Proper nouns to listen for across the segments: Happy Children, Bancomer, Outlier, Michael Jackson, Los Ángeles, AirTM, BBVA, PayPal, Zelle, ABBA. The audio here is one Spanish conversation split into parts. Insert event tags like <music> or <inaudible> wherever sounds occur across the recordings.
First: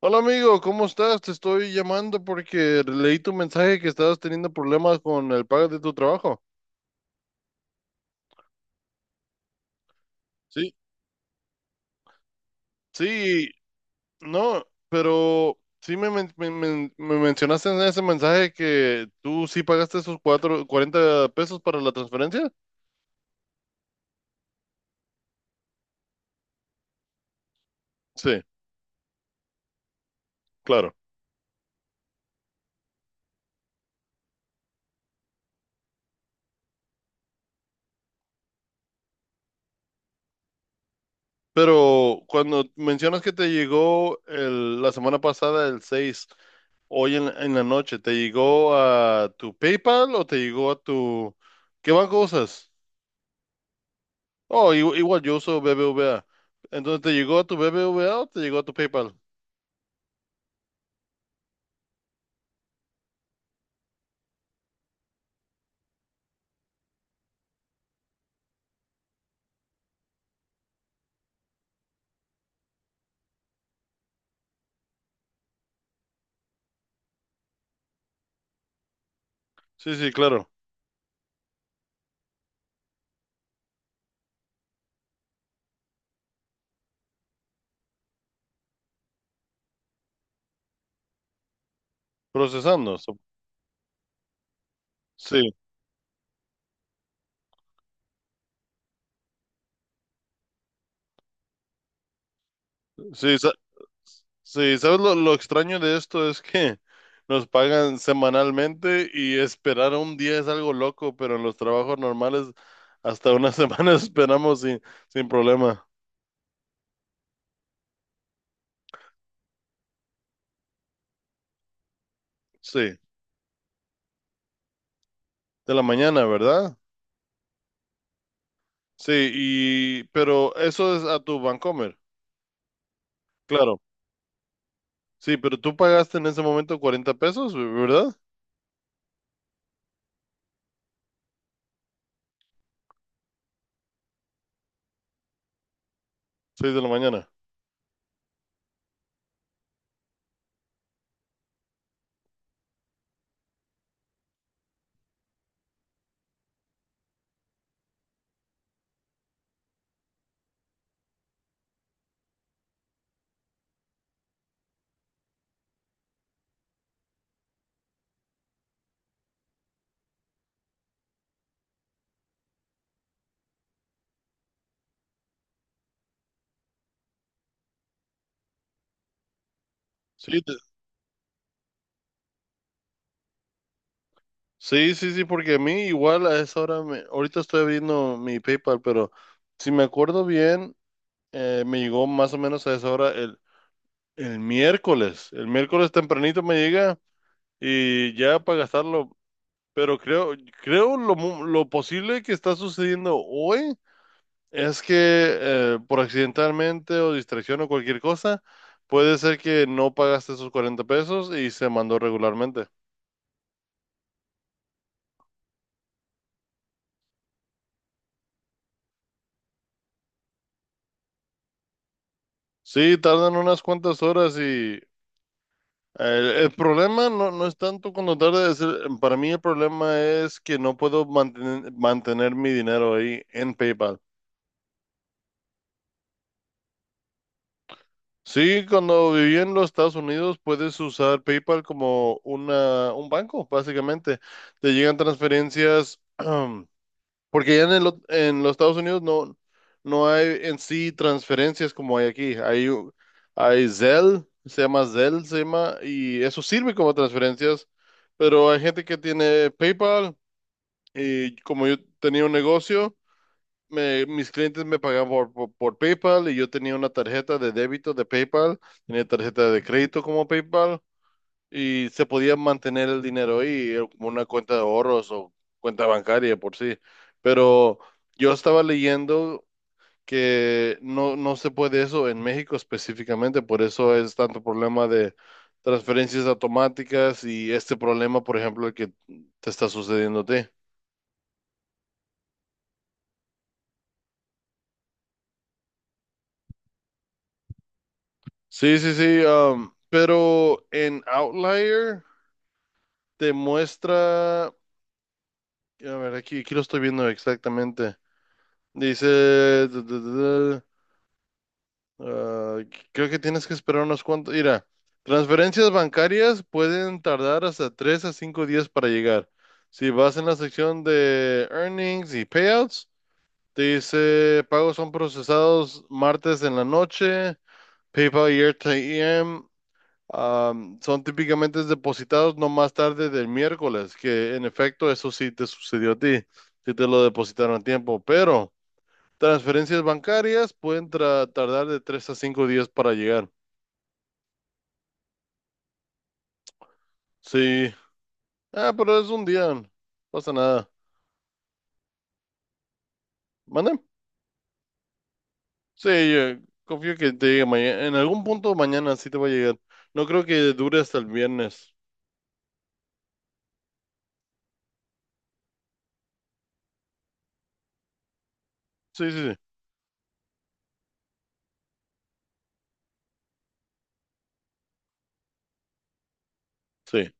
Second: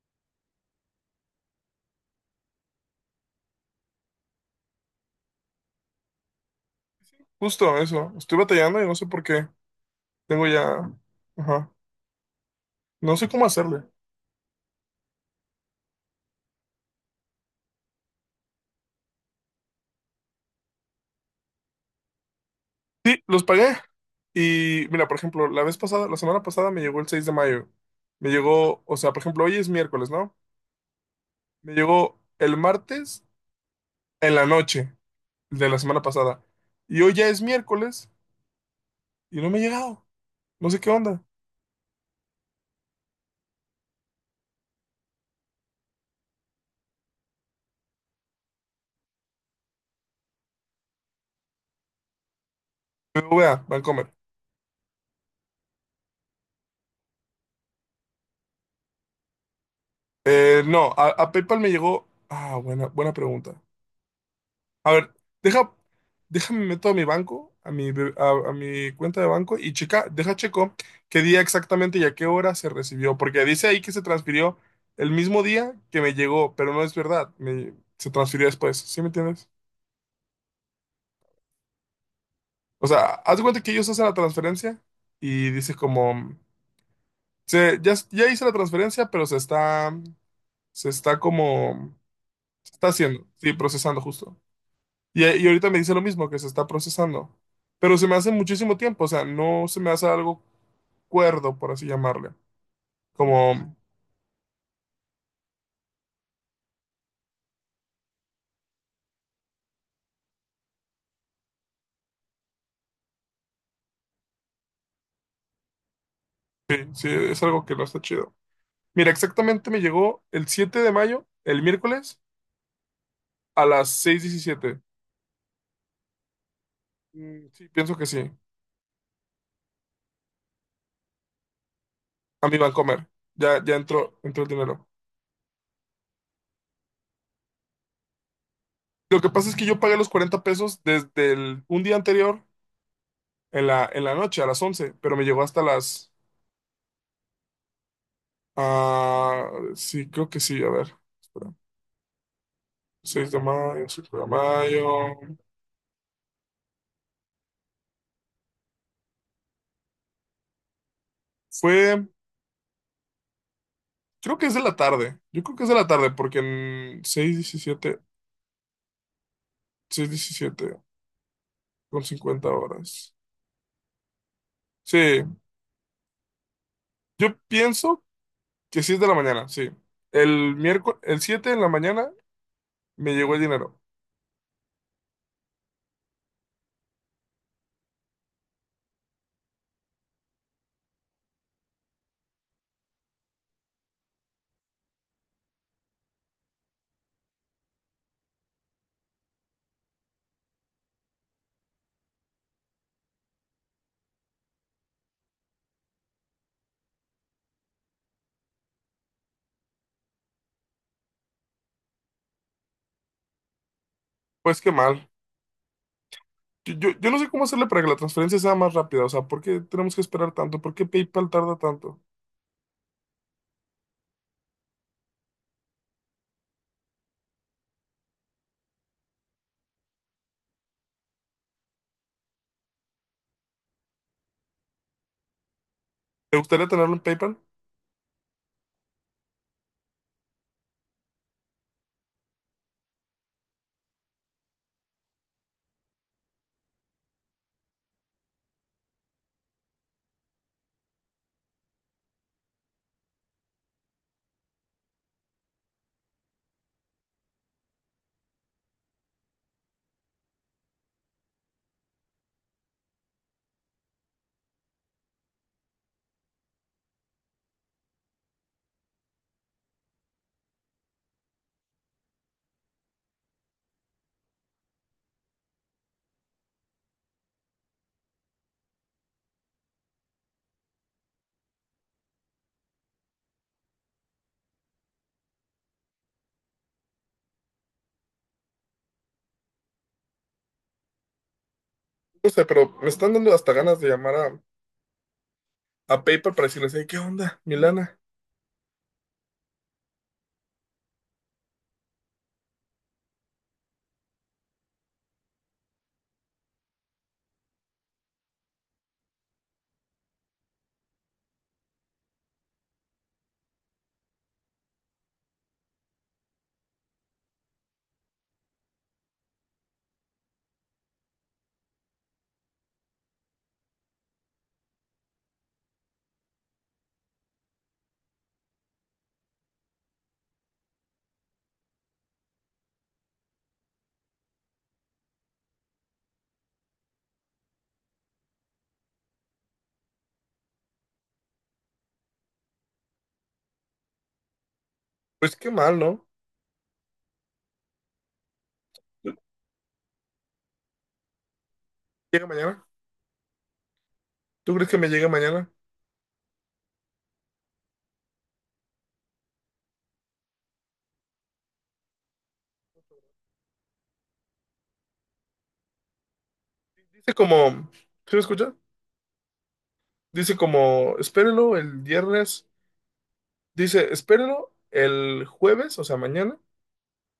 Hola amigo, ¿cómo estás? Te estoy llamando porque leí tu mensaje que estabas teniendo problemas con el pago de tu trabajo. Justo eso. Estoy batallando y no sé por qué. Tengo Sí, ya. Ajá. No sé cómo sí, hacerle. no, pero sí me mencionaste en ese mensaje que tú sí pagaste esos 40 pesos para la transferencia. Sí, los pagué. Y mira, por ejemplo, la semana pasada me llegó el 6 de mayo. Me Sí, llegó, o sea, por ejemplo, hoy es miércoles, ¿no? claro. Me llegó el martes en la noche de la semana pasada. Y hoy ya es miércoles y no me ha llegado. No sé qué onda. Pero cuando mencionas que te llegó la semana pasada el 6, hoy en la noche, ¿te llegó a tu PayPal o te llegó a tu... ¿Qué banco usas? BBVA, Bancomer. Oh, igual, yo uso BBVA. Entonces, ¿te llegó a tu BBVA o te llegó a tu PayPal? No, a PayPal me llegó. Ah, buena pregunta. A ver, deja, déjame meto a mi banco, a mi cuenta de banco y checa, deja checo qué día exactamente y a qué hora se recibió, porque dice ahí que se transfirió el mismo día que me llegó, pero no es verdad, se transfirió después, ¿sí me entiendes? Sí, sí, claro. O sea, haz de cuenta que ellos hacen la transferencia y dice como, ya hice la transferencia, pero se está como, se está Procesando. Haciendo, sí, procesando justo. Sí, Y ahorita me dice lo mismo, que se está procesando. Pero se me hace muchísimo tiempo, o sea, no se me hace algo cuerdo, por así llamarle. sí, Como, sí. ¿Sabes lo extraño de esto? Es que <laughs> nos pagan semanalmente y esperar un día es algo loco, pero en los trabajos normales hasta una <laughs> semana esperamos sin problema. sí, sí, es algo que no está chido. Mira, exactamente me llegó el 7 de mayo, el miércoles, Sí, a las 6:17. de la mañana, ¿verdad? Mm, sí, pienso que sí. Sí, y pero eso es a tu Bancomer. A mi Bancomer. Ya Claro. entró, entró el dinero. Sí, pero tú pagaste en ese momento 40 pesos, ¿verdad? Lo que pasa es que yo pagué los 40 pesos desde un día anterior, en la noche, a las 11, pero me llegó hasta las... 6 de la mañana. ah, sí, creo que sí, a ver. Espera. 6 de mayo, 5 de mayo. Fue, creo que es de la tarde. Yo creo que es de la tarde porque en 6:17, 6:17:50 horas. Sí, yo pienso que sí es de la mañana, sí. Sí, El miércoles, el 7 de la mañana me llegó el dinero. sí, sí, sí, porque a mí igual a esa hora, ahorita estoy abriendo mi PayPal, pero si me acuerdo bien, me llegó más o menos a esa hora el miércoles. El miércoles tempranito me llega y ya para gastarlo, pero creo lo posible que está sucediendo hoy es que por accidentalmente o distracción o cualquier cosa, puede ser que no pagaste esos 40 pesos y se mandó regularmente. Pues qué mal. Yo no sé cómo hacerle para que la transferencia sea más rápida. O sea, ¿por qué tenemos que esperar tanto? ¿Por qué PayPal tarda tanto? Sí, tardan unas cuantas horas y el problema no es tanto cuando tarda, es para mí el problema es que no puedo mantener, mantener mi dinero ahí en PayPal. ¿Te gustaría tenerlo en PayPal? Sí, cuando viví en los Estados Unidos puedes usar PayPal como un banco, básicamente. Te llegan transferencias <clears throat> Porque ya en en los Estados Unidos no hay en sí transferencias como hay aquí. Hay Zelle, se llama, y eso sirve como transferencias. Pero hay gente que tiene PayPal y como yo tenía un negocio, mis clientes me pagaban por PayPal y yo tenía una tarjeta de débito de PayPal, tenía tarjeta de crédito como PayPal y se podía mantener el dinero ahí, como una cuenta de ahorros o cuenta bancaria por sí. Pero yo estaba leyendo que no se puede eso en México específicamente, por eso es tanto problema de transferencias automáticas y este problema, por ejemplo, el que te está sucediendo a ti. No sé, pero me están dando hasta ganas de llamar a PayPal para decirles, "Hey, ¿qué onda, Milana? Sí, sí, sí, pero en Outlier te muestra, a ver, aquí, aquí lo estoy viendo exactamente. Dice, ah, creo que tienes que esperar unos cuantos. Mira, transferencias bancarias pueden tardar hasta 3 a 5 días para llegar. Si vas en la sección de earnings y payouts, te dice pagos son procesados martes en la noche, PayPal y AirTM son típicamente depositados no más tarde del miércoles, que en efecto eso sí te sucedió a ti, si te lo depositaron a tiempo, pero transferencias bancarias pueden tardar de 3 a 5 días para llegar. Pues qué mal, ¿no? Sí. Ah, pero es un día. No pasa nada. Llega mañana. ¿Mande? ¿Tú crees que me llegue mañana? Sí, confío que te llegue mañana. En algún punto mañana sí te va a llegar. No creo que dure hasta el viernes. Dice como, ¿sí me escucha? Sí, sí, sí. Dice como, espérelo el viernes. Dice, espérelo el jueves, o sea, mañana. Sí,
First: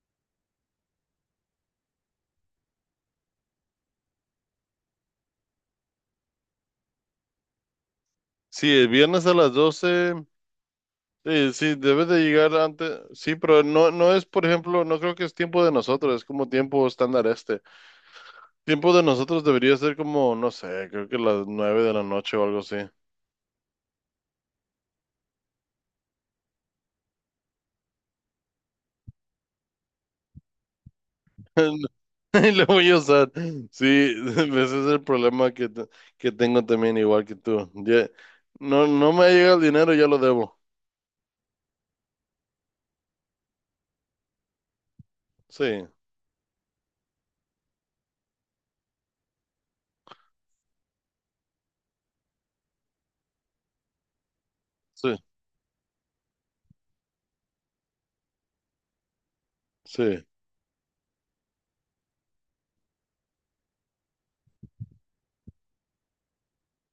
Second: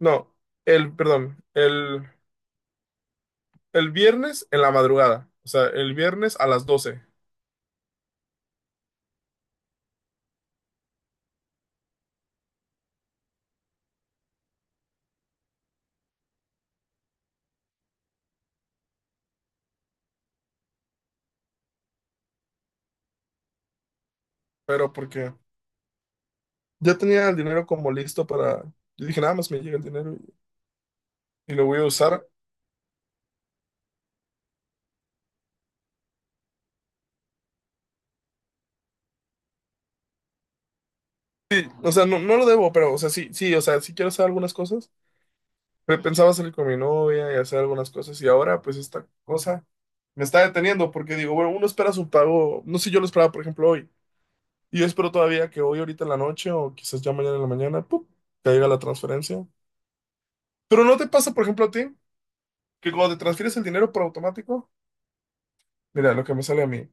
No, el, perdón, el, el viernes en la madrugada. O sea, el viernes a las 12. sí, el viernes a las 12, sí, sí, debe de llegar antes. Sí, pero no es, por ejemplo, no creo que es tiempo de nosotros, es como tiempo estándar este. Tiempo de nosotros debería ser como, no sé, creo que las 9 de la noche o algo así. Pero porque ya tenía el dinero como listo para... Yo dije, nada más me llega el dinero y lo voy <laughs> a usar. y lo voy a usar. Sí, <laughs> ese es el problema que tengo también, igual que tú. No me llega el dinero, ya lo debo. Sí, o sea, no, no lo debo, pero, o sea, sí, sí, o sea, sí quiero hacer algunas cosas. Sí, Pe- Pensaba salir con mi novia y hacer algunas cosas y ahora pues esta cosa me está deteniendo porque digo, bueno, uno espera su pago, no sé, yo lo esperaba por ejemplo hoy y yo espero sí, todavía que hoy ahorita en la noche o quizás ya mañana en la mañana, ¡pum!, caiga la transferencia. sí, Pero ¿no te pasa por ejemplo a ti que cuando te transfieres el dinero por automático? Mira, lo que me sale a mí,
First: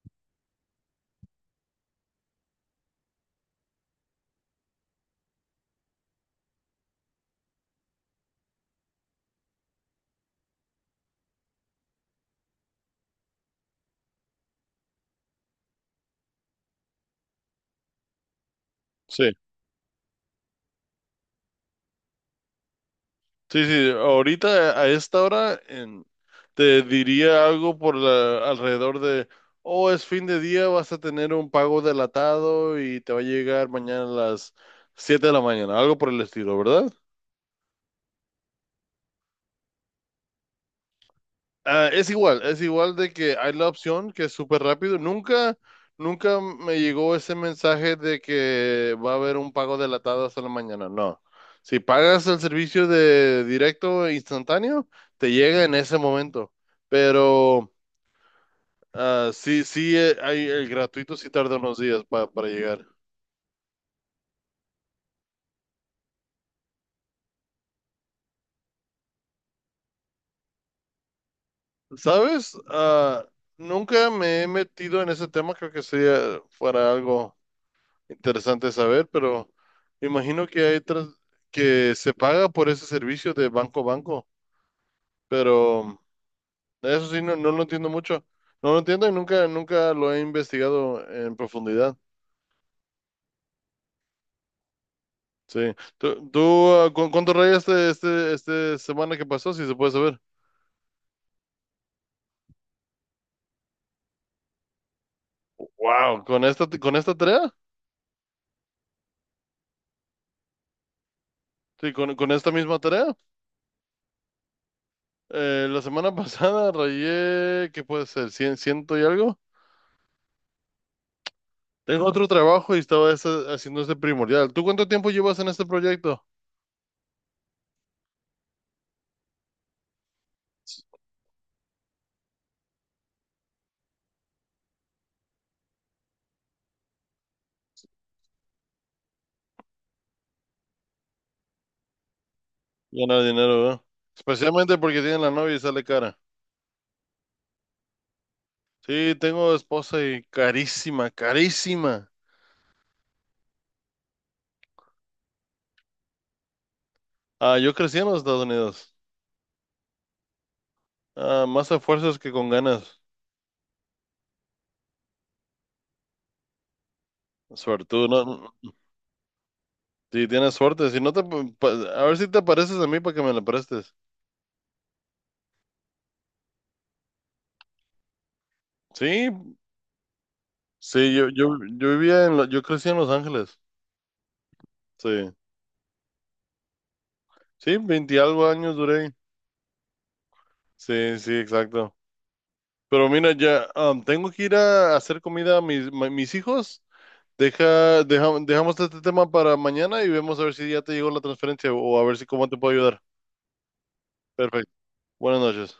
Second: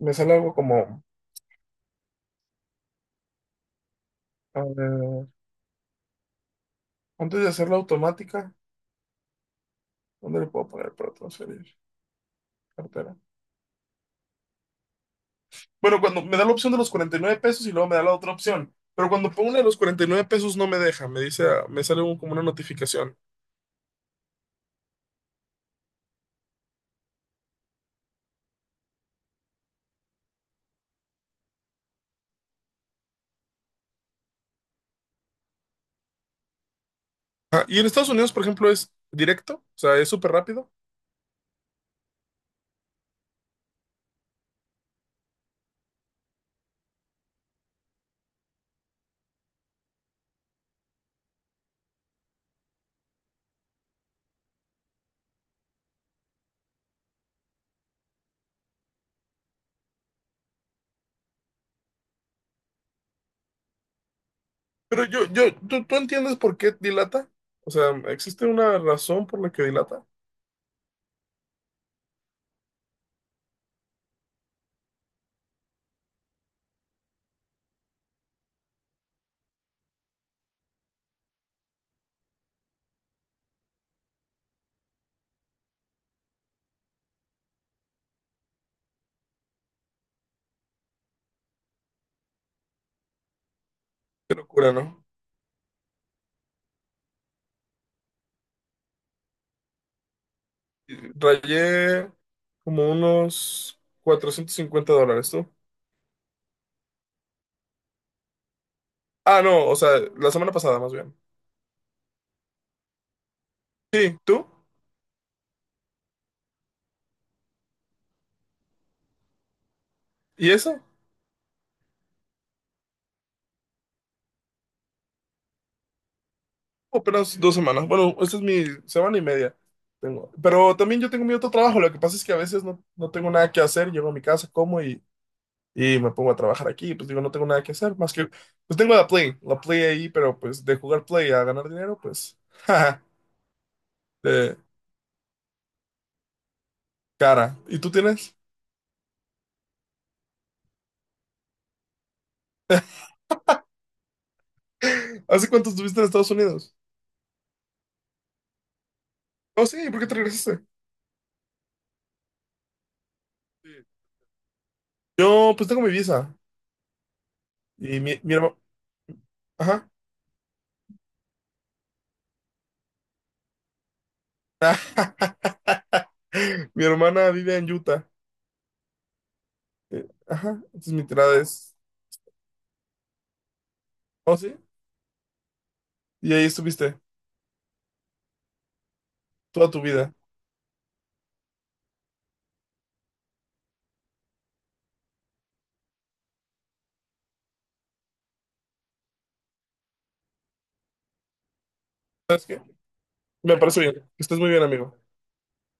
me sale algo como, a ver, antes de hacerla automática, ¿dónde le puedo poner para transferir? Cartera. Bueno, cuando me da la opción de los 49 pesos y luego me da la otra opción. Pero cuando sí. pongo una de los 49 pesos no me deja, me dice, ah, me sale un- como una notificación. Sí, sí, ahorita a esta hora te diría algo alrededor de, oh, es fin de día, vas a tener un pago delatado y te va a llegar mañana a las 7 de la mañana, algo por el estilo, ¿verdad? Ah, y en Estados Unidos, por ejemplo, es directo, o sea, es súper rápido. Ah, es igual de que hay la opción que es súper rápido. Nunca, nunca me llegó ese mensaje de que va a haber un pago delatado hasta la mañana. No. Si pagas el servicio de directo e instantáneo, te llega en ese momento. Pero sí, sí, hay el gratuito sí tarda unos días para llegar. Pero ¿tú, tú entiendes por qué dilata? O sea, ¿existe una razón por la que dilata? ¿Sabes? Ah, nunca me he metido en ese tema. Creo que sería fuera algo. Interesante saber, pero me imagino que hay que se paga por ese servicio de banco a banco, pero eso sí no lo entiendo mucho. No lo entiendo y nunca, nunca lo he investigado en profundidad. Qué locura, ¿no? Sí. Cuánto rayaste este semana que pasó, si se puede saber? Rayé como unos $450, ¿tú? Wow, con esta tarea, Ah, no, o sea, la semana pasada más bien. sí, con esta misma tarea. Sí, ¿tú? La semana <laughs> pasada rayé, ¿qué puede ser? ¿Cien, ciento y algo? ¿Y eso? Tengo otro trabajo y estaba haciendo este primordial. ¿Tú cuánto tiempo llevas en este proyecto? Apenas 2 semanas. Bueno, esta es mi semana y media. Tengo. Pero también yo tengo mi otro trabajo. Lo que pasa es que a veces no, no tengo nada que hacer. Llego a mi casa, como y me pongo a trabajar aquí. Pues digo, no tengo nada que hacer. Más que, pues tengo la Play. La Play ahí, pero pues de jugar Play a ganar dinero, pues, <laughs> jaja, Ganar dinero, ¿verdad? de Especialmente porque tiene la novia y sale cara. cara. ¿Y tú tienes? Sí, tengo esposa y carísima, carísima. <laughs> ¿Hace cuánto estuviste en Estados Unidos? Ah, yo crecí en los Estados Unidos. Oh, sí, ¿por qué te regresaste? Ah, más a fuerzas que con ganas. Sí. Yo, pues tengo mi visa. Y Suerte, no, mi hermano. Ajá. si tienes suerte, si no te, a ver si te pareces a mí para que me la prestes. <laughs> Mi hermana vive en Utah. Sí, Ajá, entonces mi sí, tirada es... yo vivía en, yo crecí en Los Ángeles. ¿Oh, sí? Sí, Y ahí estuviste sí, 20 y algo años duré. toda tu vida. Sí, sí, exacto. Pero mira, ya tengo que ir a hacer comida a mis hijos. Dejamos este tema para mañana y vemos a ver si ya te llegó la transferencia o a ver si ¿Sabes cómo te qué? puedo ayudar. Me parece bien. Que estés muy bien, Perfecto. amigo. Buenas noches.